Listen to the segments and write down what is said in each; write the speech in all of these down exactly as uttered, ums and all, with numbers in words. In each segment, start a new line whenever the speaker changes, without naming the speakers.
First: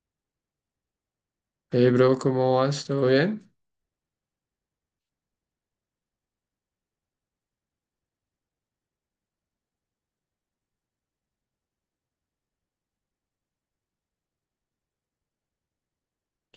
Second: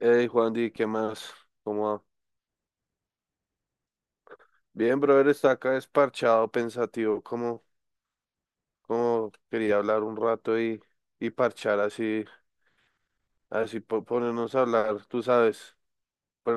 Hey, Juan, Di, ¿qué más? ¿Cómo
Hey,
va?
bro, ¿cómo vas? ¿Todo bien?
Bien, brother, está acá desparchado, pensativo, como, como quería hablar un rato y, y parchar así, así po- ponernos a hablar, tú sabes,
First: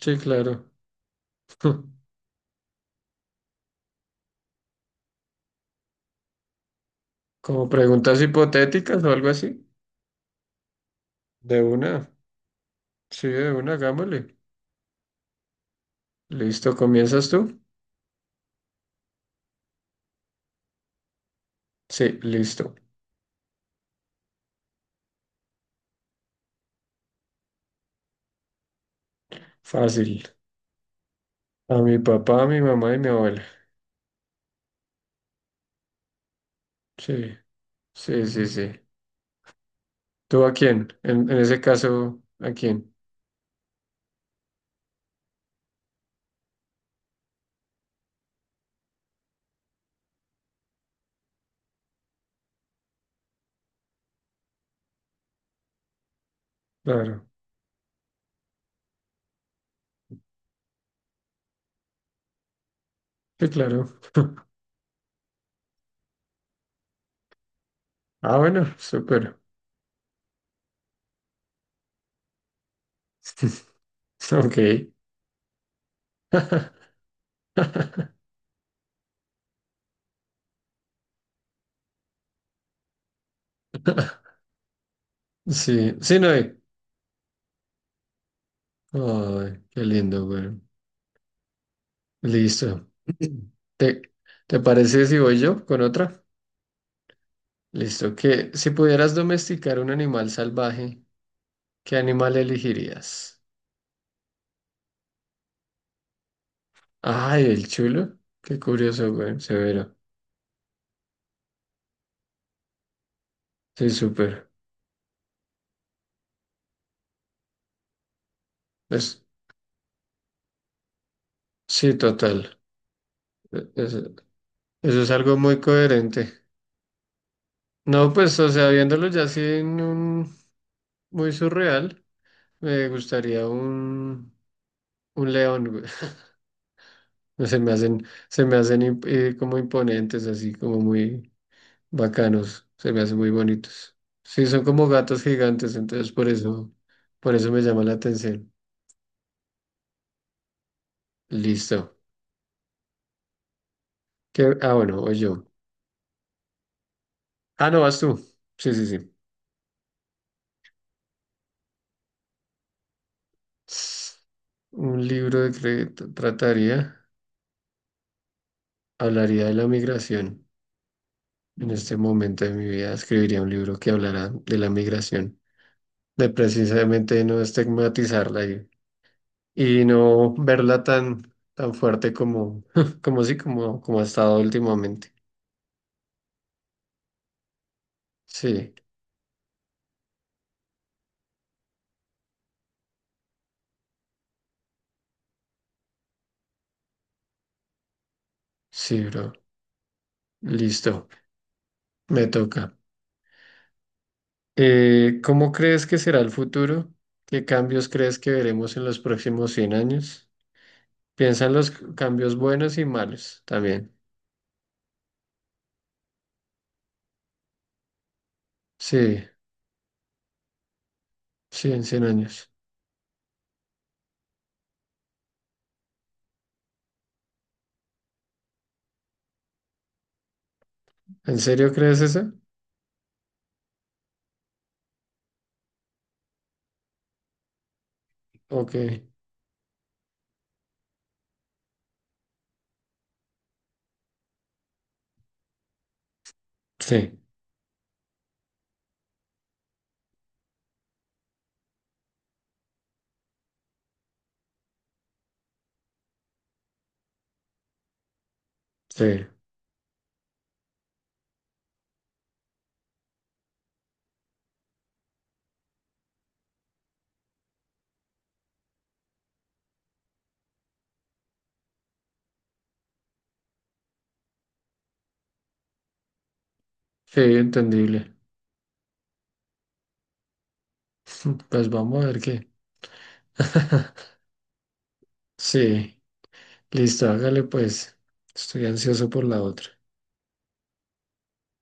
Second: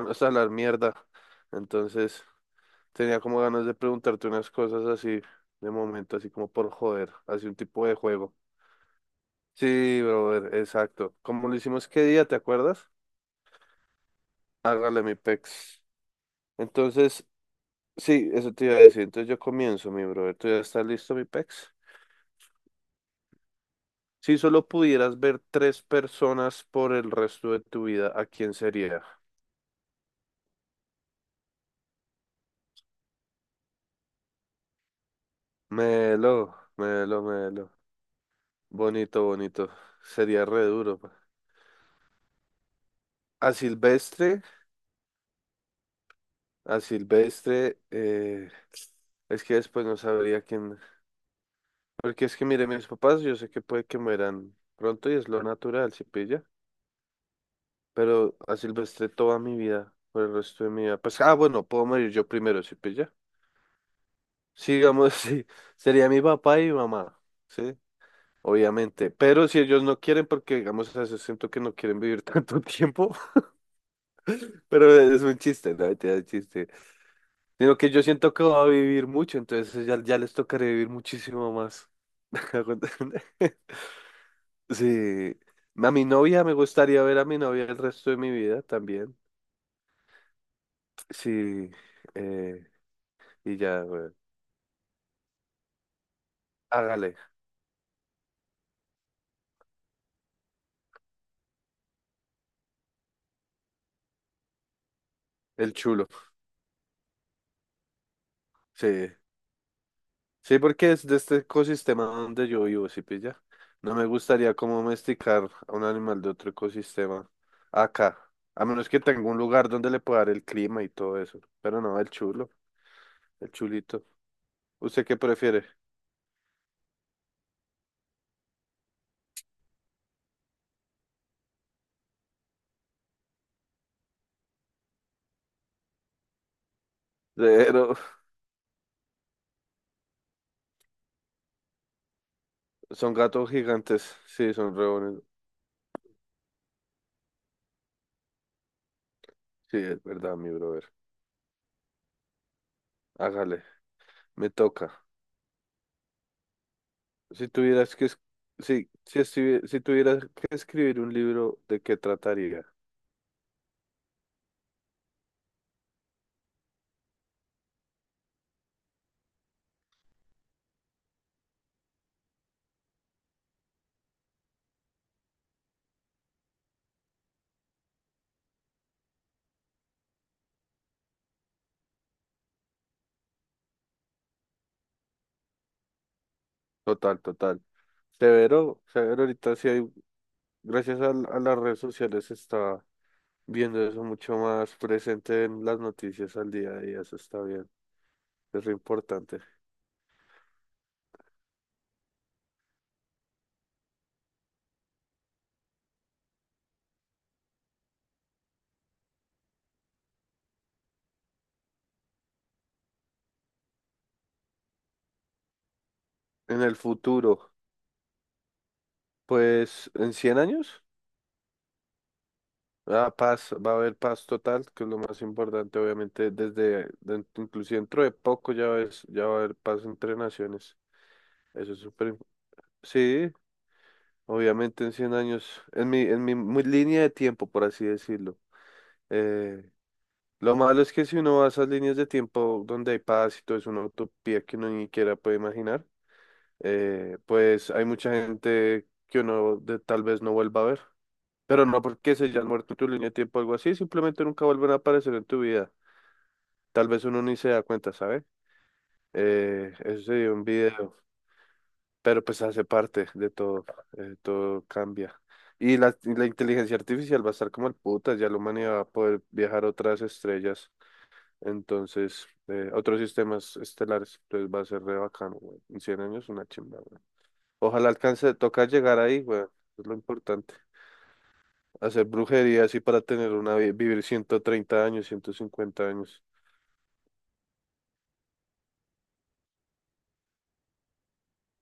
Sí,
a hablar
claro.
mierda. Entonces, tenía como ganas de preguntarte unas cosas así, de momento, así como por joder, así un
Como
tipo de
preguntas
juego.
hipotéticas o algo así.
Sí, brother, exacto. Como lo
De
hicimos
una.
qué día, ¿te acuerdas?
Sí, de una, hagámosle.
Hágale mi pex.
Listo,
Entonces,
¿comienzas tú?
sí, eso te iba a decir. Entonces yo comienzo, mi brother. ¿Tú ya estás listo, mi pex?
Sí, listo.
Si solo pudieras ver tres personas por el resto de tu vida, ¿a quién sería?
Fácil. A mi papá, a mi mamá y mi abuela.
Melo, melo,
Sí,
melo.
sí, sí, sí.
Bonito, bonito.
¿Tú
Sería
a
re
quién?
duro, pa.
En, en ese caso, ¿a quién?
A Silvestre, a Silvestre, eh, es que después no sabría quién. Porque es que, mire, mis papás, yo sé que puede que mueran pronto y es lo natural, si pilla.
Claro.
Pero a Silvestre toda mi vida, por el resto de mi vida. Pues, ah, bueno, puedo morir yo primero, si pilla.
Sí, claro.
Sigamos, sí. Sería mi papá y mi mamá. ¿Sí?
Ah, bueno,
Obviamente,
súper.
pero si ellos no quieren, porque digamos, a veces siento que no quieren vivir tanto tiempo,
Ok.
pero es un chiste, no, mentira, es un chiste. Sino que yo siento que va a vivir mucho, entonces ya, ya les tocaré vivir muchísimo más. Sí, a
Sí,
mi
sí, no
novia, me
hay.
gustaría ver a mi novia el resto de mi vida también.
Ay, qué lindo, güey.
Sí, eh,
Listo.
y ya,
¿Te,
bueno,
te parece si voy yo con otra?
hágale,
Listo. Que si pudieras domesticar un animal salvaje, ¿qué animal elegirías?
el chulo,
Ay, el chulo. Qué curioso,
sí.
güey. Severo.
Sí, porque es de este ecosistema donde yo vivo, ¿sí pilla?
Sí,
No me
súper.
gustaría como domesticar a un animal de otro ecosistema acá, a menos que
Es,
tenga un lugar donde le pueda dar el clima y todo eso. Pero
sí,
no, el chulo,
total.
el
E- es-
chulito.
eso
¿Usted
es
qué
algo muy
prefiere?
coherente. No, pues, o sea, viéndolo ya así en un muy surreal, me gustaría un, un león, güey. Se me
Pero
hacen, se me hacen imp- eh, como imponentes, así como muy bacanos, se me
son
hacen muy
gatos
bonitos.
gigantes,
Sí,
sí,
son
son
como
re
gatos
bonitos.
gigantes, entonces por eso, por eso me llama la atención.
Sí, es verdad, mi brother.
Listo.
Hágale, me
¿Qué? Ah, bueno,
toca.
o yo.
Si
Ah, no,
tuvieras
vas
que,
tú.
es-
Sí, sí,
sí,
sí.
si, estuvi- si tuvieras que escribir un libro, ¿de qué trataría?
Un libro de crédito trataría, hablaría de la migración. En este momento de mi vida escribiría un libro que hablará de la migración, de precisamente no estigmatizarla y, y no verla tan, tan fuerte como, como sí, como, como ha estado últimamente.
Total, total.
Sí.
Severo, severo, ahorita sí hay gracias al- a las redes sociales se está viendo eso mucho más presente en las noticias al día a día, eso está bien, es re
Sí, bro.
importante.
Listo. Me toca. Eh, ¿cómo crees que será el futuro? ¿Qué cambios crees que veremos en los próximos cien años? Piensa en los cambios buenos y malos también.
En el futuro,
Sí,
pues en cien años,
sí, en cien años.
ah, paz, va a haber paz total, que es lo más importante, obviamente, desde, den- inclusive dentro de poco ya ves, ya va a haber paz entre naciones,
¿En serio
eso es
crees
súper, im-
eso?
sí, obviamente en cien años, en mi, en mi, mi línea de tiempo, por así decirlo.
Ok.
eh, Lo malo es que si uno va a esas líneas de tiempo donde hay paz y todo es una utopía que uno ni siquiera puede imaginar,
Sí,
eh, pues hay mucha gente que uno de- tal vez no vuelva a ver. Pero no porque se hayan muerto en tu línea de tiempo o algo así, simplemente nunca vuelven a aparecer en tu vida. Tal vez uno ni se da cuenta, ¿sabes?
sí,
Eh, eso sería un video, pero pues hace parte de todo, eh, todo cambia. Y la, y la inteligencia artificial va a estar como el puta, ya la humanidad va a poder viajar a otras estrellas. Entonces, eh, otros sistemas estelares, entonces va a ser re bacano, güey. En cien años una chimba, güey.
sí,
Ojalá
entendible.
alcance, toca llegar ahí, güey. Es lo importante.
Pues vamos
Hacer
a ver qué.
brujería así para tener una, vi- vivir ciento treinta años, ciento cincuenta
Sí,
años.
listo, hágale pues. Estoy ansioso por la otra.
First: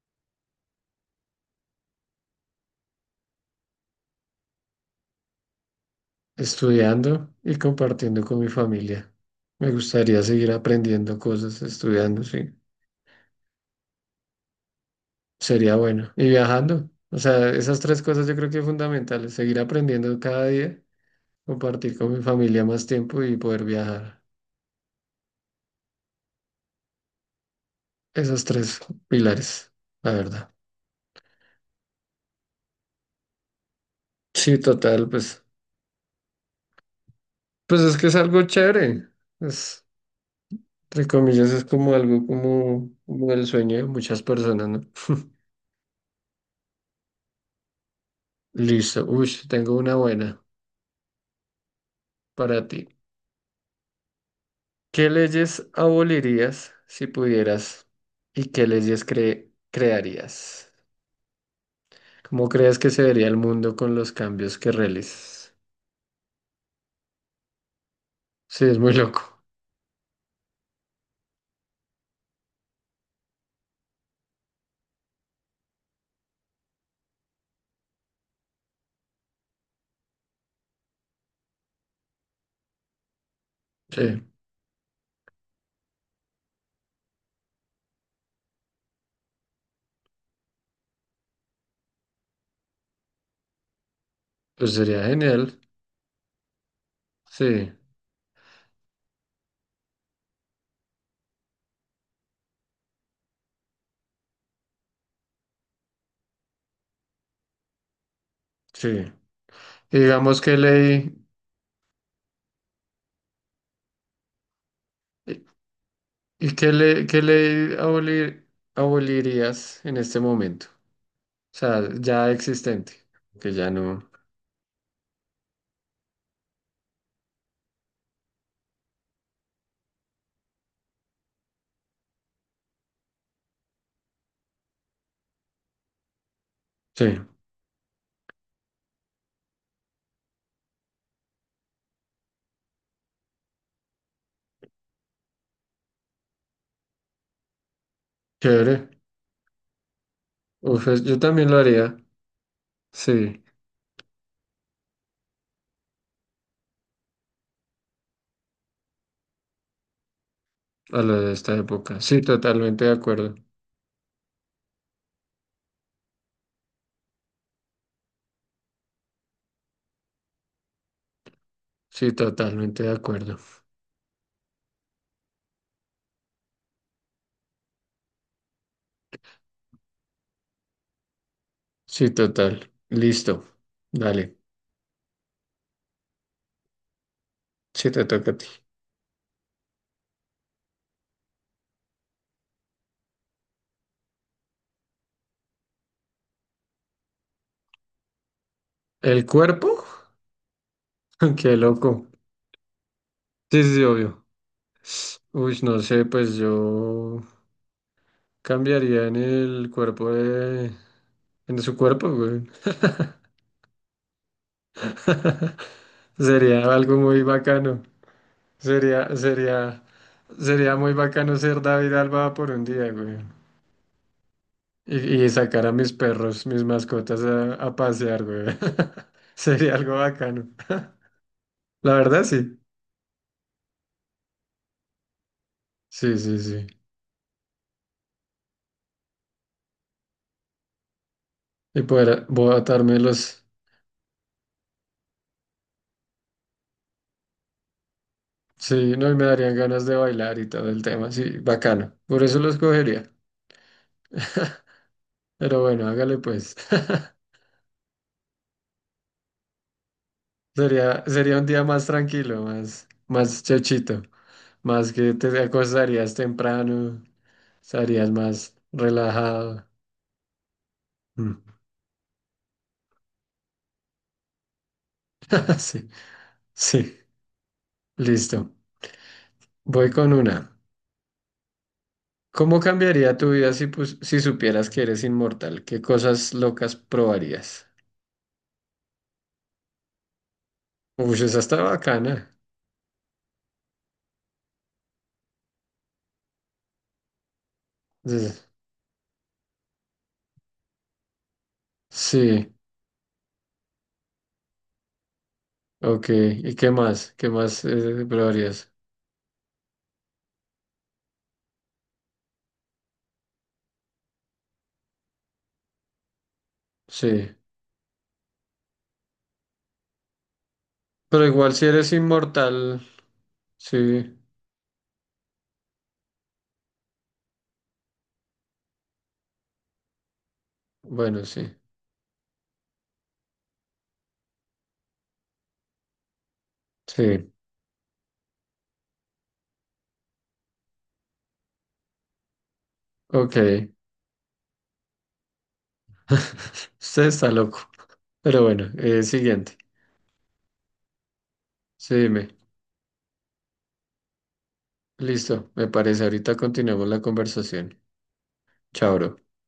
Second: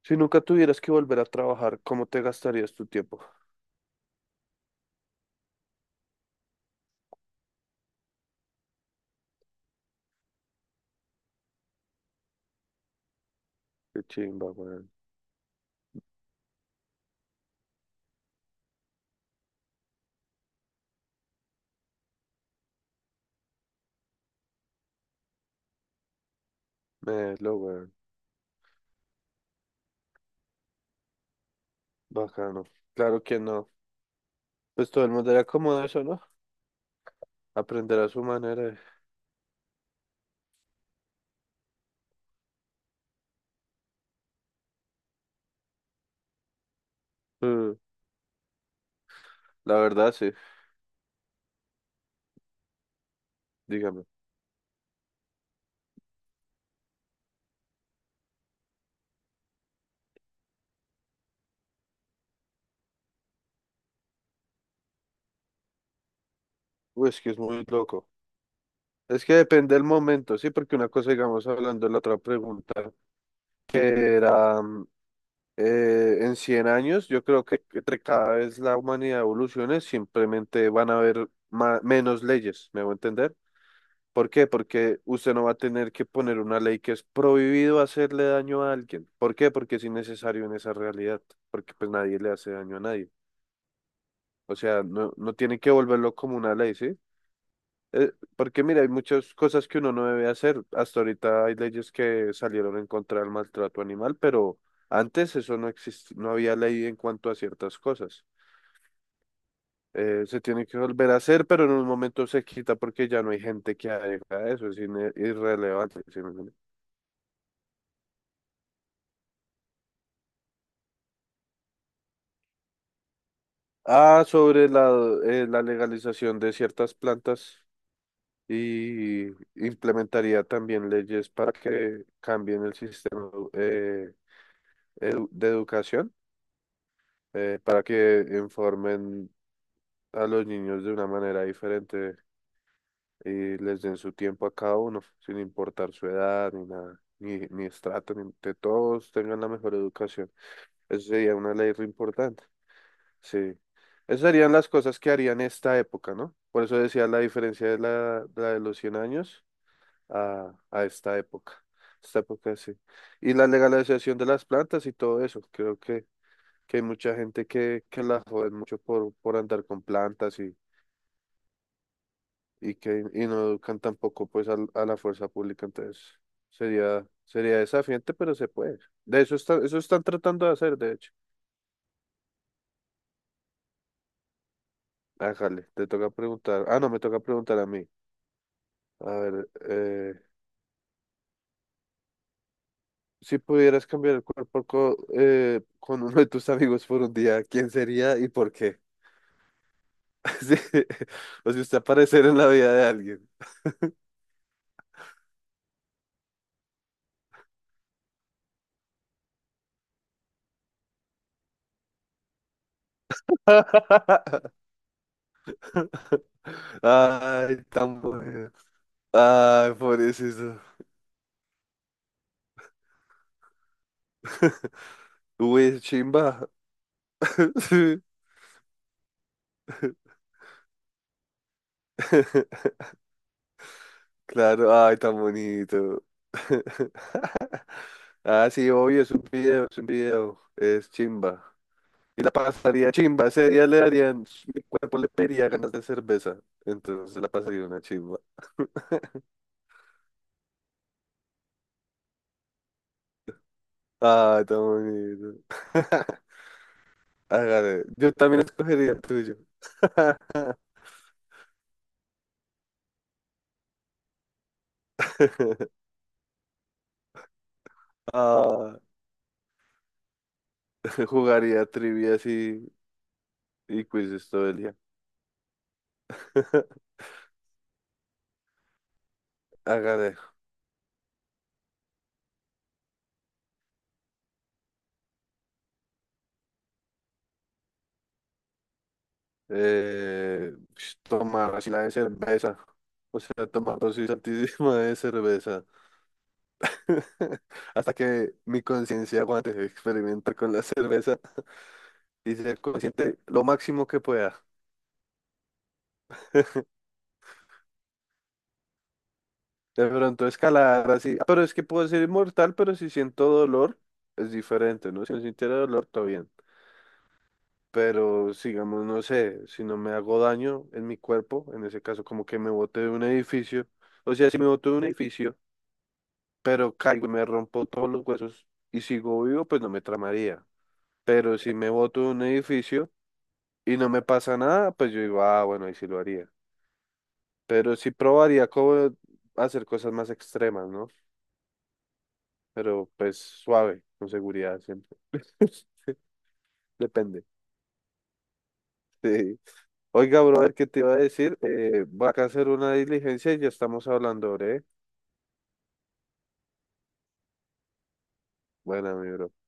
Si nunca tuvieras que volver a trabajar, ¿cómo te gastarías tu tiempo?
Estudiando y compartiendo con mi familia. Me gustaría seguir aprendiendo cosas, estudiando, sí.
Qué chimba, güey.
Sería bueno. Y viajando. O sea, esas tres cosas yo creo que son fundamentales. Seguir aprendiendo cada día, compartir con mi familia más tiempo y poder viajar.
Melo, güey.
Esos tres pilares, la verdad.
Bacano. Claro que no.
Sí,
Pues todo
total,
el mundo
pues,
era como eso, ¿no?
pues es
Aprender
que
a
es
su
algo
manera. eh.
chévere. Es, entre comillas, es como algo como, como el sueño de muchas personas, ¿no?
Mm,
Listo. Uy, tengo
la
una
verdad, sí.
buena para ti.
Dígame.
¿Qué leyes abolirías si pudieras y qué leyes cre- crearías? ¿Cómo crees que se vería el mundo con los cambios que realizas?
Uy, es que es muy loco.
Sí, es muy
Es que
loco.
depende del momento, sí, porque una cosa, digamos, hablando de la otra pregunta, que era mm, eh, en cien años, yo creo que entre cada vez la humanidad evolucione, simplemente van a haber ma- menos leyes, ¿me voy a entender?
Sí,
¿Por qué? Porque usted no va a tener que poner una ley que es prohibido hacerle daño a alguien. ¿Por qué? Porque es innecesario en esa realidad, porque pues nadie le hace daño a nadie. O
pues
sea,
sería
no, no
genial.
tiene que volverlo como una ley, ¿sí?
Sí,
Eh, porque mira, hay muchas cosas que uno no debe hacer. Hasta ahorita hay leyes que salieron en contra del maltrato animal, pero antes eso no existía, no había ley en cuanto a ciertas cosas.
sí. Y
Eh,
digamos
se
qué
tiene que volver
ley,
a hacer, pero en un momento se quita porque ya no hay gente que haga eso, es ine-
y
irrelevante. ¿Sí me entiende?
y qué ley, qué ley abolir- abolirías en este momento? O sea, ya existente, que ya no.
Ah, sobre la, eh, la legalización de ciertas plantas y implementaría también leyes para que cambien el sistema eh, edu- de educación,
Sí,
eh, para que informen a los niños de una manera diferente y les den su tiempo a cada uno, sin importar su edad ni nada, ni, ni estrato, ni que
chévere.
todos tengan la mejor educación.
Uf, es-
Eso
yo
sería
también
una
lo
ley re
haría.
importante.
Sí,
Sí. Esas serían las cosas que harían esta época, ¿no? Por eso decía la diferencia de la, de la de los cien años a, a
a
esta
lo de esta
época.
época.
Esta
Sí,
época sí.
totalmente de acuerdo.
Y la legalización de las plantas y todo eso. Creo que que hay mucha gente que, que la joden mucho por, por andar con plantas y,
Sí,
y
totalmente de
que y
acuerdo.
no educan tampoco pues al- a la fuerza pública, entonces sería, sería desafiante, pero se puede. De eso están, eso están tratando de hacer, de hecho.
Sí, total. Listo. Dale.
Ájale, te toca preguntar. Ah, no, me toca preguntar a mí.
Sí, te toca a ti.
A ver, eh, si pudieras cambiar el cuerpo co- eh, con uno de tus amigos por un día, ¿quién sería y por qué?
¿El cuerpo?
Sí, o
Qué
si usted
loco.
aparecer en la vida de alguien.
Sí, sí, sí, obvio. Uy, no sé, pues yo cambiaría en el cuerpo de... en su cuerpo, güey. Sería algo muy
Ay,
bacano.
tan bueno.
Sería,
Ay,
sería,
pobrecito.
sería muy bacano ser David Alba por un día, güey. Y, y
Uy,
sacar a
es
mis perros,
chimba.
mis mascotas a, a
Sí.
pasear, güey. Sería algo bacano. La verdad, sí.
Claro, ay, tan bonito.
Sí, sí, sí.
Ah, sí, obvio, es un video, es un video. Es chimba.
Y
Y
poder
la
bo-
pasaría
atarme
chimba,
los...
ese día le darían, mi cuerpo le pediría ganas de cerveza. Entonces la pasaría una chimba.
Sí, no, y me darían ganas de bailar y todo el tema. Sí, bacano. Por eso los cogería.
Ay, tan bonito.
Pero bueno, hágale pues.
Hágale, yo también escogería el tuyo.
Sería, sería un día más tranquilo, más, más chochito. Más que te acostarías temprano, estarías más
Ah.
relajado. Mm.
Jugaría trivias y, y quizzes todo el día.
Sí, sí. Listo. Voy con
Hágale.
una. ¿Cómo cambiaría tu vida si, pus- si supieras que eres inmortal? ¿Qué cosas locas probarías?
Eh, sh-
Uy, esa
tomar
está
así la de
bacana.
cerveza. O sea, tomar dosis altísima de cerveza. Hasta que
Es-
mi conciencia aguante experimentar con la cerveza y
Sí,
ser consciente lo máximo que pueda.
ok. ¿Y qué más? ¿Qué más eh, probarías?
De pronto escalar así. ah, Pero es que puedo ser inmortal, pero si siento dolor, es diferente, ¿no? Si no sintiera dolor, todo bien.
Sí.
Pero sigamos, no sé, si no me hago daño en mi
Pero
cuerpo,
igual si
en ese
eres
caso como que me bote
inmortal,
de un edificio,
sí.
o sea, si me boto de un edificio, pero caigo y me rompo todos los huesos y sigo vivo, pues no me tramaría.
Bueno,
Pero
sí.
si me boto de un edificio y no me pasa nada, pues yo digo, ah, bueno, ahí sí lo haría.
Sí,
Pero sí probaría como hacer cosas más extremas, ¿no? Pero pues
ok.
suave, con seguridad siempre.
Usted
Depende.
está loco. Pero bueno, eh,
Sí.
siguiente.
Oiga, brother, ¿qué te iba a decir? Eh,
Sí,
voy acá a
dime.
hacer una diligencia y ya estamos hablando, ¿eh?
Listo, me parece. Ahorita continuamos la conversación.
Bueno,
Chao,
mi
bro.
bro.